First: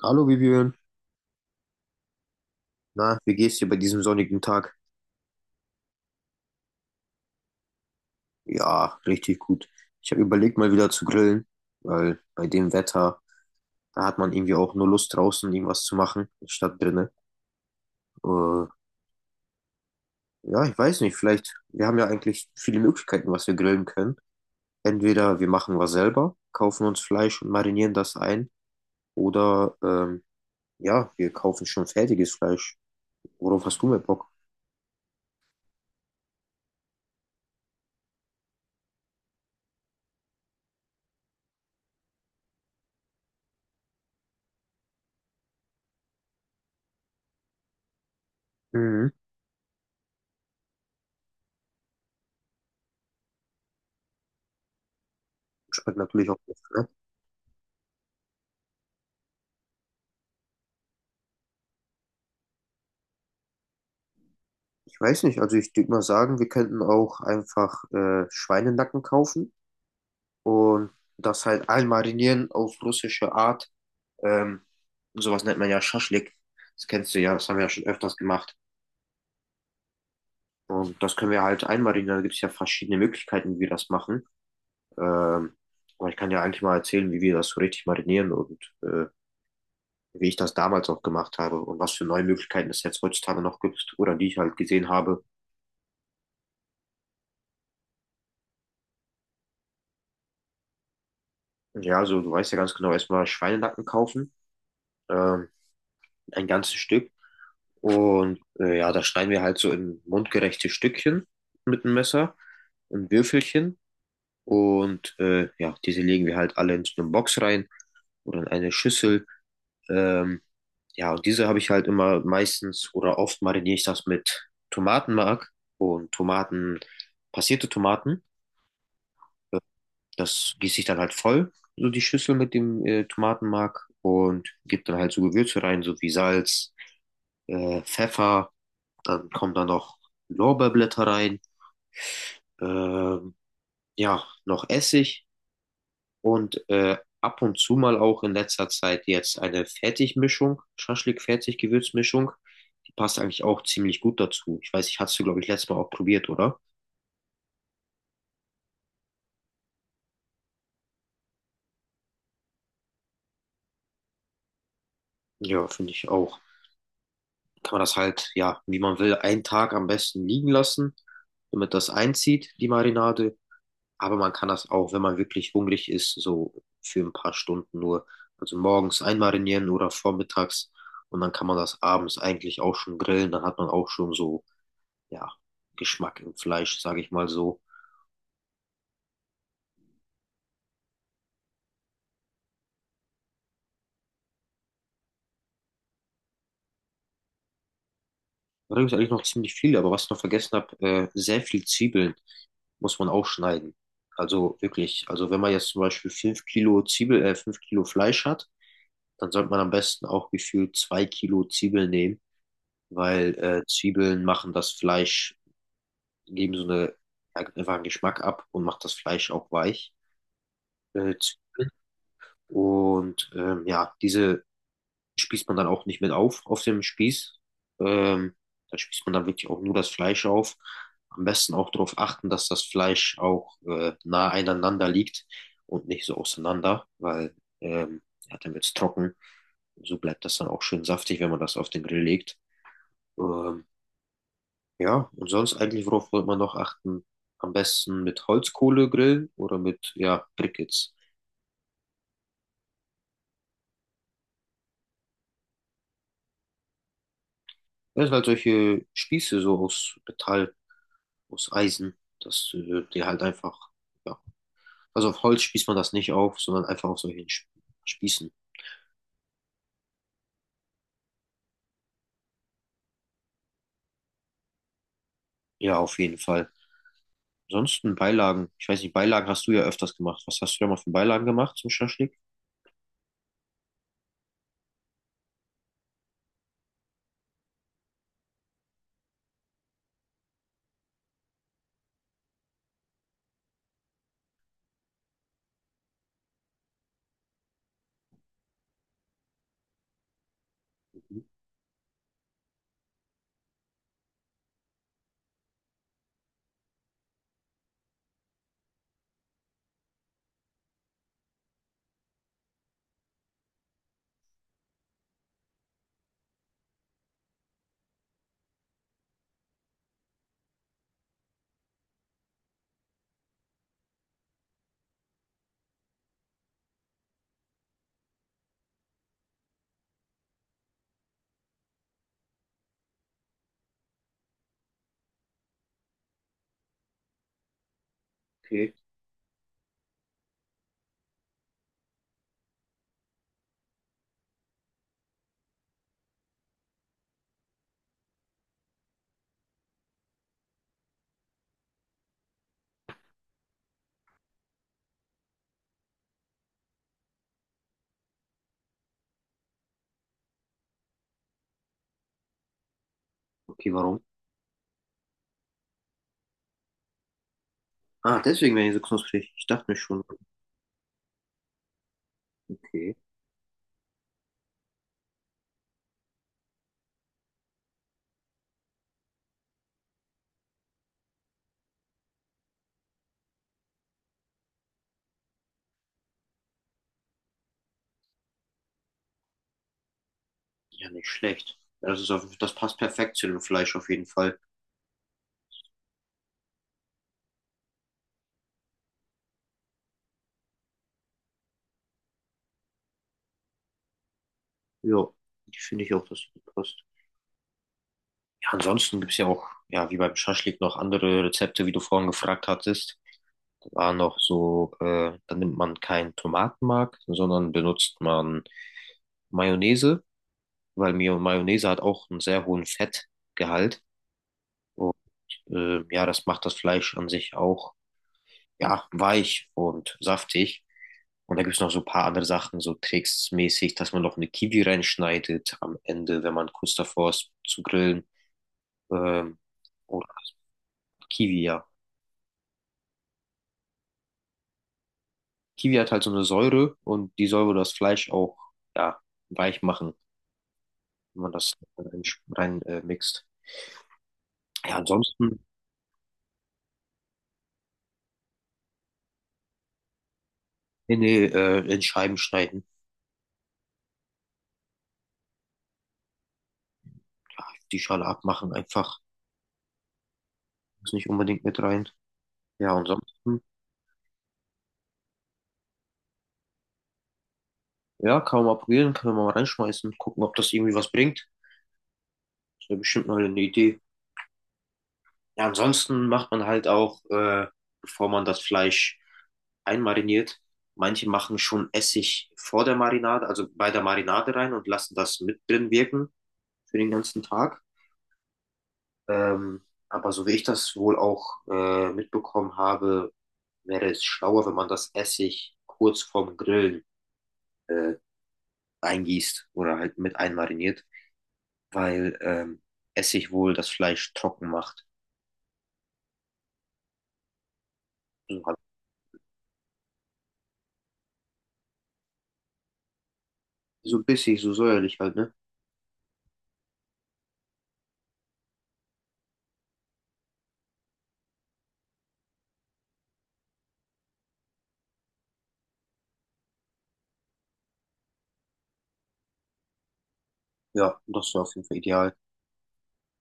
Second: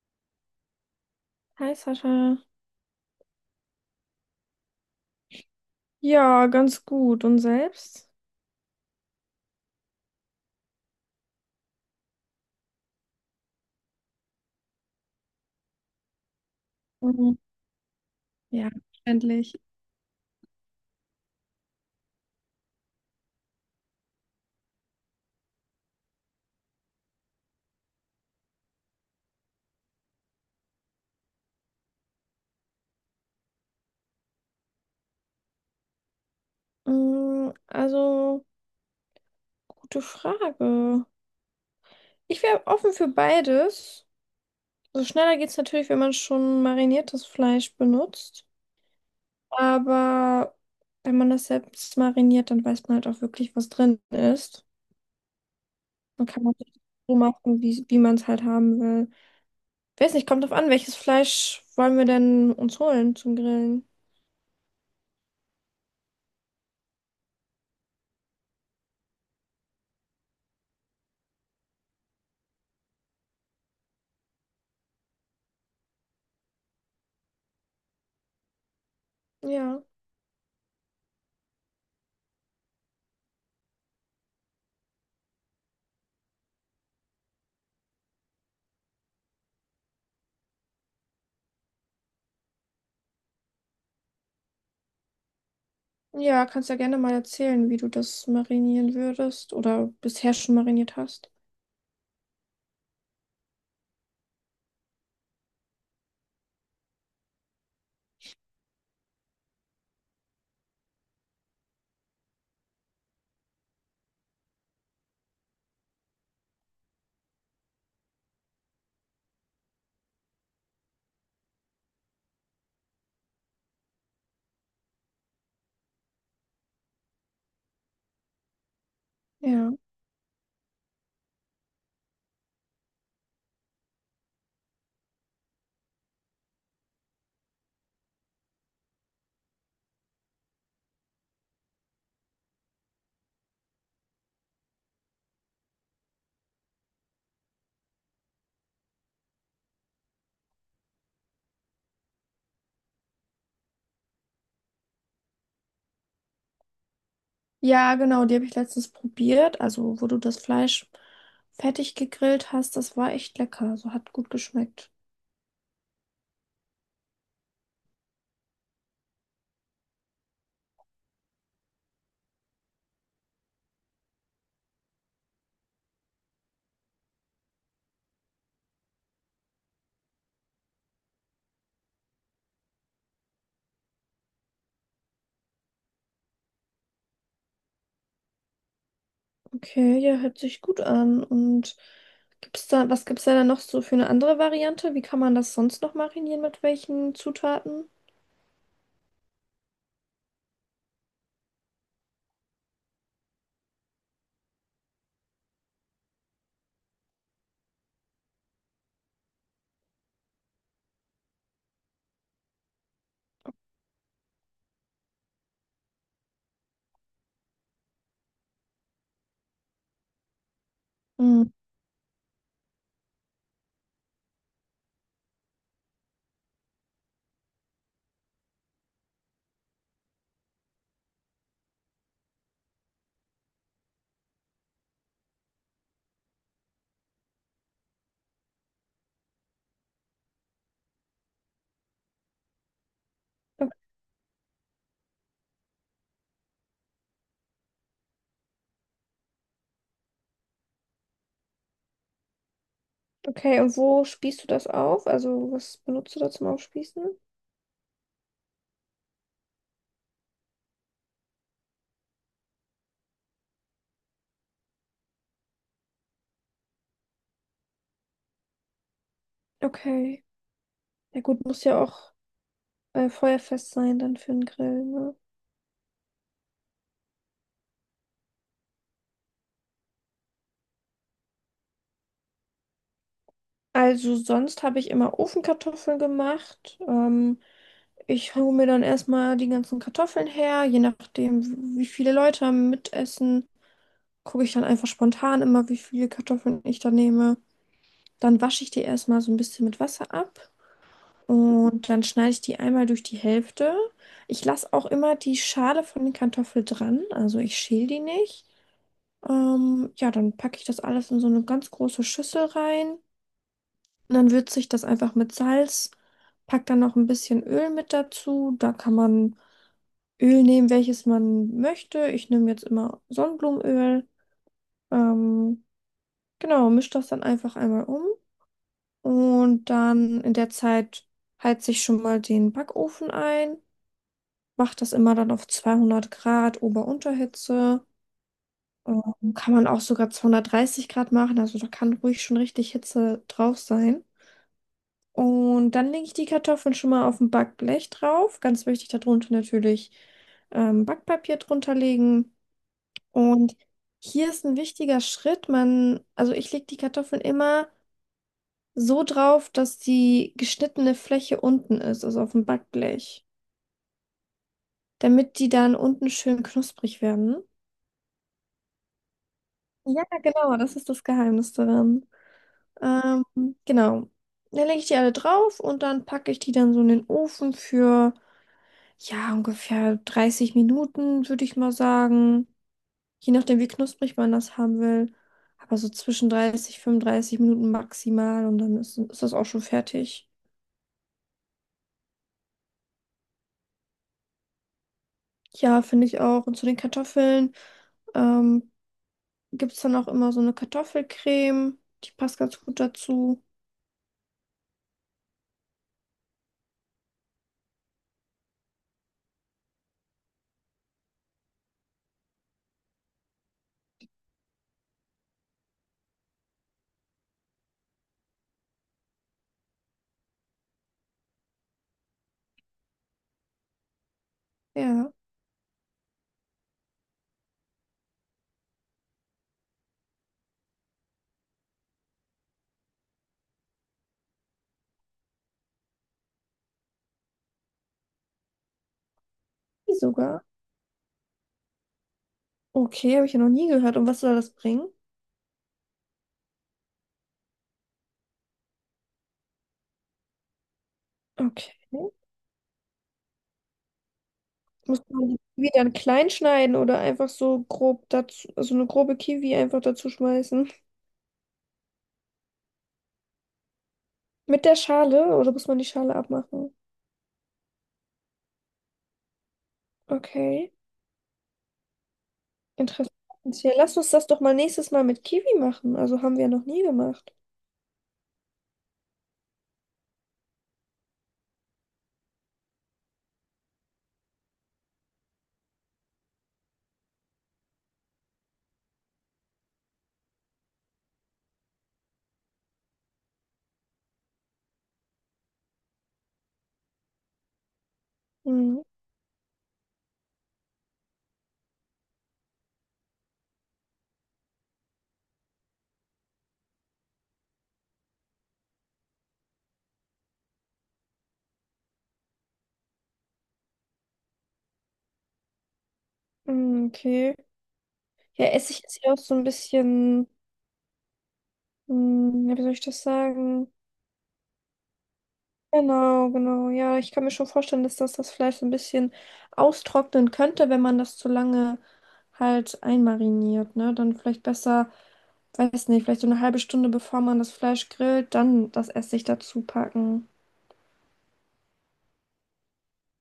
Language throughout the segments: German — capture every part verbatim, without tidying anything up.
Hallo Vivian, Hi Sascha. na, wie geht's dir bei diesem sonnigen Tag? Ja, ganz gut. Und selbst? Ja, richtig gut. Ich habe überlegt, mal wieder zu grillen, weil bei dem Wetter, da hat man irgendwie auch nur Lust draußen irgendwas zu machen, statt drinnen. Mhm. Äh, Ja, endlich. ja, ich weiß nicht, vielleicht, wir haben ja eigentlich viele Möglichkeiten, was wir grillen können. Entweder wir machen was selber, kaufen uns Fleisch und marinieren das ein, oder ähm, ja, wir kaufen schon fertiges Fleisch. Worauf hast du mehr Bock? Mm, Also, gute Frage. Ich wäre offen für beides. Also schneller geht es natürlich, wenn man schon mariniertes Fleisch benutzt. Mhm. Aber wenn man das selbst mariniert, dann weiß man halt auch wirklich, was drin ist. Schmeckt Dann natürlich auch kann man gut, das ne? so machen, wie, wie man es halt haben will. Ich weiß nicht, kommt drauf an, welches Fleisch wollen wir denn uns holen zum Grillen? Ich weiß nicht, also ich würde mal sagen, wir könnten auch einfach äh, Schweinenacken kaufen und das halt einmarinieren auf russische Art. Ähm, sowas nennt man ja Schaschlik. Das kennst du ja, das haben wir ja schon öfters gemacht. Ja. Und das können wir halt einmarinieren. Da gibt es ja verschiedene Möglichkeiten, wie wir das machen. Ähm, aber ich kann ja eigentlich mal erzählen, wie wir das so richtig marinieren und äh, wie ich das damals auch gemacht habe und was für neue Möglichkeiten es jetzt heutzutage noch gibt oder die ich halt gesehen habe. Ja, kannst ja gerne mal erzählen, wie du das marinieren würdest oder bisher schon mariniert hast. Ja, also du weißt ja ganz genau, erstmal Schweinenacken kaufen. Ähm, ein ganzes Stück. Und äh, ja, da schneiden wir halt so in mundgerechte Stückchen mit dem Messer, in Würfelchen. Und äh, ja, diese legen wir halt alle in so eine Box rein oder in eine Schüssel. Ähm, ja, und diese habe ich halt immer meistens oder oft mariniere ich das mit Tomatenmark und Tomaten, passierte Tomaten. äh, Ja. Das gieße ich dann halt voll, so die Schüssel mit dem äh, Tomatenmark und gebe dann halt so Gewürze rein, so wie Salz, äh, Pfeffer. Dann kommen da noch Lorbeerblätter rein, ähm, ja, noch Essig und äh, ab und zu mal auch in letzter Zeit jetzt eine Fertigmischung, Schaschlik-Fertig-Gewürzmischung. Die passt eigentlich auch ziemlich gut dazu. Ich weiß, ich hast du glaube ich, letztes Mal auch probiert, oder? Ja, genau, die habe ich letztens probiert. Also, wo du das Fleisch fertig gegrillt hast, das war echt lecker. Also, hat gut geschmeckt. Ja, finde ich auch. Kann man das halt, ja, wie man will, einen Tag am besten liegen lassen, damit das einzieht, die Marinade. Aber man kann das auch, wenn man wirklich hungrig ist, so für ein paar Stunden nur, also morgens einmarinieren oder vormittags und dann kann man das abends eigentlich auch schon grillen. Dann hat man auch schon so, ja, Geschmack im Fleisch, sage ich mal so. Okay, ja, hört sich gut an. Und gibt's da, was gibt's da dann noch so für eine andere Variante? Wie kann man das sonst noch marinieren? Mit welchen Zutaten? Da gibt es eigentlich noch ziemlich viel, aber was ich noch vergessen habe, äh, sehr viel Zwiebeln muss man auch schneiden. Also wirklich, also wenn man jetzt zum Beispiel fünf Kilo Zwiebel, äh, fünf Kilo Fleisch hat, dann sollte man am besten auch gefühlt zwei Kilo Zwiebeln nehmen, weil äh, Zwiebeln machen das Fleisch geben so eine, einfach einen Geschmack ab und macht das Fleisch auch weich. Äh, Hm. Und ähm, ja, diese spießt man dann auch nicht mit auf, auf dem Spieß. Ähm, da spießt man dann wirklich auch nur das Fleisch auf. Am besten auch darauf achten, dass das Fleisch auch äh, nah einander liegt und nicht so auseinander, weil ähm, ja, dann wird es trocken. So bleibt das dann auch schön saftig, wenn man das auf den Grill legt. Ähm, O- Ja, und sonst eigentlich, worauf wollte man noch achten? Am besten mit Holzkohle grillen oder mit, ja, Briquettes. Okay, und wo spießt du das auf? Also, was benutzt du da zum Aufspießen? Das sind halt solche Spieße so aus Metall, aus Eisen, dass äh, die halt einfach, ja. Also auf Holz spießt man das nicht auf, sondern einfach auf solchen Sp- Spießen. Okay. Ja gut, muss ja auch äh, feuerfest sein dann für den Grill, ne? Ja, auf jeden Fall. Ansonsten Beilagen. Ich weiß nicht, Beilagen hast du ja öfters gemacht. Was hast du da mal für Beilagen gemacht zum Schaschlik? Also sonst habe ich immer Ofenkartoffeln gemacht. Ähm, ich hole mir dann erstmal die ganzen Kartoffeln her, je nachdem, wie viele Leute mitessen, gucke ich dann einfach spontan immer, wie viele Kartoffeln ich da nehme. Dann wasche ich die erstmal so ein bisschen mit Wasser ab und dann schneide ich die einmal durch die Hälfte. Ich lasse auch immer die Schale von den Kartoffeln dran, also ich schäle die nicht. Ähm, ja, dann packe ich das alles in so eine ganz große Schüssel rein. Und dann würze ich das einfach mit Salz, pack dann noch ein bisschen Öl mit dazu. Da kann man Öl nehmen, welches man möchte. Ich nehme jetzt immer Sonnenblumenöl. Ähm, genau, misch das dann einfach einmal um. Und dann in der Zeit heize ich schon mal den Backofen ein. Mache das immer dann auf zweihundert Grad Ober-Unterhitze. Okay. Ähm, kann man auch sogar zweihundertdreißig Grad machen. Also da kann ruhig schon richtig Hitze drauf sein. Und dann lege ich die Kartoffeln schon mal auf ein Backblech drauf. Ganz wichtig, darunter natürlich ähm, Backpapier drunter legen. Und hier ist ein wichtiger Schritt. Man, also ich lege die Kartoffeln immer so drauf, dass die geschnittene Fläche unten ist, also auf dem Backblech, Okay, warum? damit die dann unten schön knusprig werden. Ah, deswegen werden die so knusprig. Ich dachte mir schon, Ja, genau, das ist das Geheimnis daran. okay. Ähm, genau. Dann lege ich die alle drauf und dann packe ich die dann so in den Ofen für ja, ungefähr dreißig Minuten, würde ich mal sagen. Je nachdem, wie knusprig man das haben will. Aber so zwischen dreißig, fünfunddreißig Minuten maximal und dann ist, ist das auch schon fertig. Ja, nicht schlecht. Ja, Das ist auf, das passt perfekt zu dem Fleisch auf jeden Fall. Ja, finde ich auch. Und zu den Kartoffeln ähm, gibt es dann auch immer so eine Kartoffelcreme. Die passt ganz gut dazu. Ja, die finde ich auch, dass die gut passt. Ja, ansonsten gibt es ja auch, ja, wie beim Schaschlik noch andere Rezepte, wie du vorhin gefragt hattest. Da war noch so, äh, da nimmt man keinen Tomatenmark, sondern benutzt man Mayonnaise, weil Mio- Mayonnaise hat auch einen sehr hohen Fettgehalt. Und Ja, äh, ja, das macht das Fleisch an sich auch, ja, weich und saftig. Und da gibt es noch so ein paar andere Sachen, so tricksmäßig, dass man noch eine Kiwi reinschneidet am Ende, wenn man kurz davor ist zu grillen. Ähm, die oder halt sogar. Kiwi, ja. Okay, habe ich ja noch nie gehört. Und was soll das bringen? Kiwi hat halt so eine Säure und die soll wohl das Fleisch auch, ja, weich machen, wenn man das Okay. rein, rein äh, mixt. Ja, Muss man ansonsten die Kiwi dann klein schneiden oder einfach so grob dazu, also eine grobe Kiwi einfach dazu schmeißen? in, die, äh, in Scheiben schneiden, Mit der Schale oder muss man die Schale abmachen? die Schale abmachen einfach. Okay, Muss nicht unbedingt mit rein. Ja, interessant. ansonsten, Ja, lass uns das doch mal nächstes Mal mit Kiwi machen. Also haben wir ja noch nie gemacht. ja, kann man mal probieren, kann man mal reinschmeißen, gucken, ob das irgendwie was bringt. Ist ja bestimmt mal eine Idee. Ja, ansonsten macht man halt auch, äh, bevor man das Fleisch einmariniert, manche machen schon Essig vor der Marinade, also bei der Marinade rein und lassen das mit drin wirken für den ganzen Tag. Mhm. Ähm, aber so wie ich das wohl auch äh, mitbekommen habe, wäre es schlauer, wenn man das Essig kurz vorm Grillen äh, eingießt oder halt mit einmariniert, weil ähm, Essig wohl das Fleisch trocken macht. Mhm, okay. So Ja, halt- Essig ist ja auch so ein bisschen, hm, ja, wie soll ich das sagen? so bissig, so säuerlich halt, ne? Genau, genau. Ja, ich kann mir schon vorstellen, dass das das Fleisch so ein bisschen austrocknen könnte, wenn man das zu lange halt einmariniert, ne? Dann vielleicht besser, weiß nicht, vielleicht so eine halbe Stunde bevor man das Fleisch grillt, dann das Essig dazu packen. Ja, das wäre auf jeden Fall ideal,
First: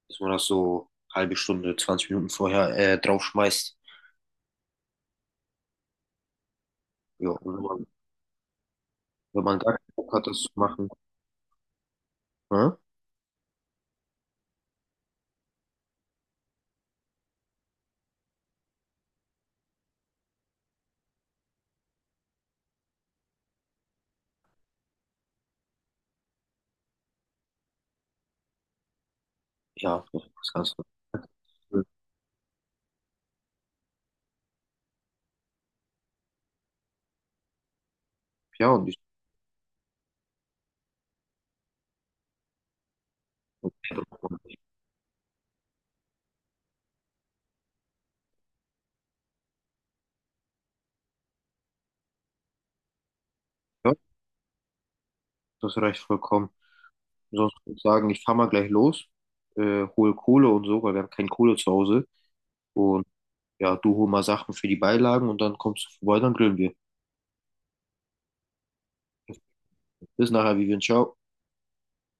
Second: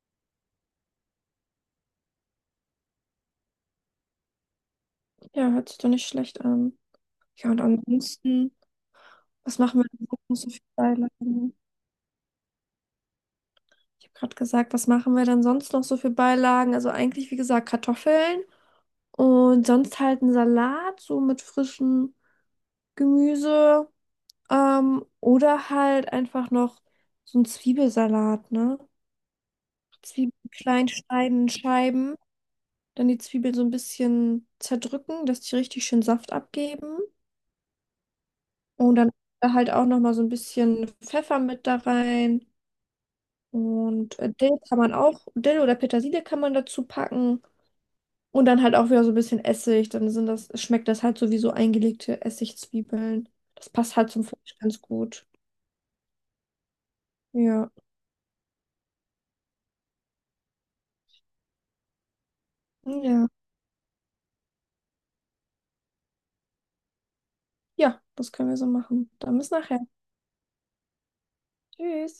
dass man das so halbe Stunde, zwanzig Minuten vorher äh, draufschmeißt. Ja, hört sich doch nicht schlecht an. Ja, Ja, und und wenn man, ansonsten, wenn man was gar machen wir keinen denn Bock hat, sonst noch das zu so für machen, Beilagen? ne? Ich habe gerade gesagt, was machen wir denn sonst noch so für Beilagen? Also eigentlich, wie gesagt, Kartoffeln und sonst halt einen Salat, so mit frischem Gemüse. Ähm, oder halt einfach noch so einen Zwiebelsalat, ne? ja, das Zwiebeln ist ganz klein schneiden, in normal. Scheiben, dann die Zwiebeln so ein bisschen zerdrücken, dass die richtig schön Saft abgeben. Ja, und Und ich, dann halt auch nochmal so ein bisschen Pfeffer mit da rein. Und äh, Dill kann man auch, Dill oder Petersilie kann man dazu packen. Und dann halt auch wieder so ein bisschen Essig. Dann sind das, schmeckt das halt so wie so eingelegte Essigzwiebeln. Das ja, passt halt zum Fleisch ganz gut. das reicht vollkommen. Sonst Ja. würde ich sagen, ich fahr mal gleich los, äh, hol Kohle und so, weil wir haben keine Kohle zu Hause. Und Ja. ja, du hol mal Sachen für die Beilagen und dann kommst du vorbei, dann grillen wir. Ja, das können wir so machen. Dann bis nachher. Bis nachher, Vivian, ciao. Tschüss.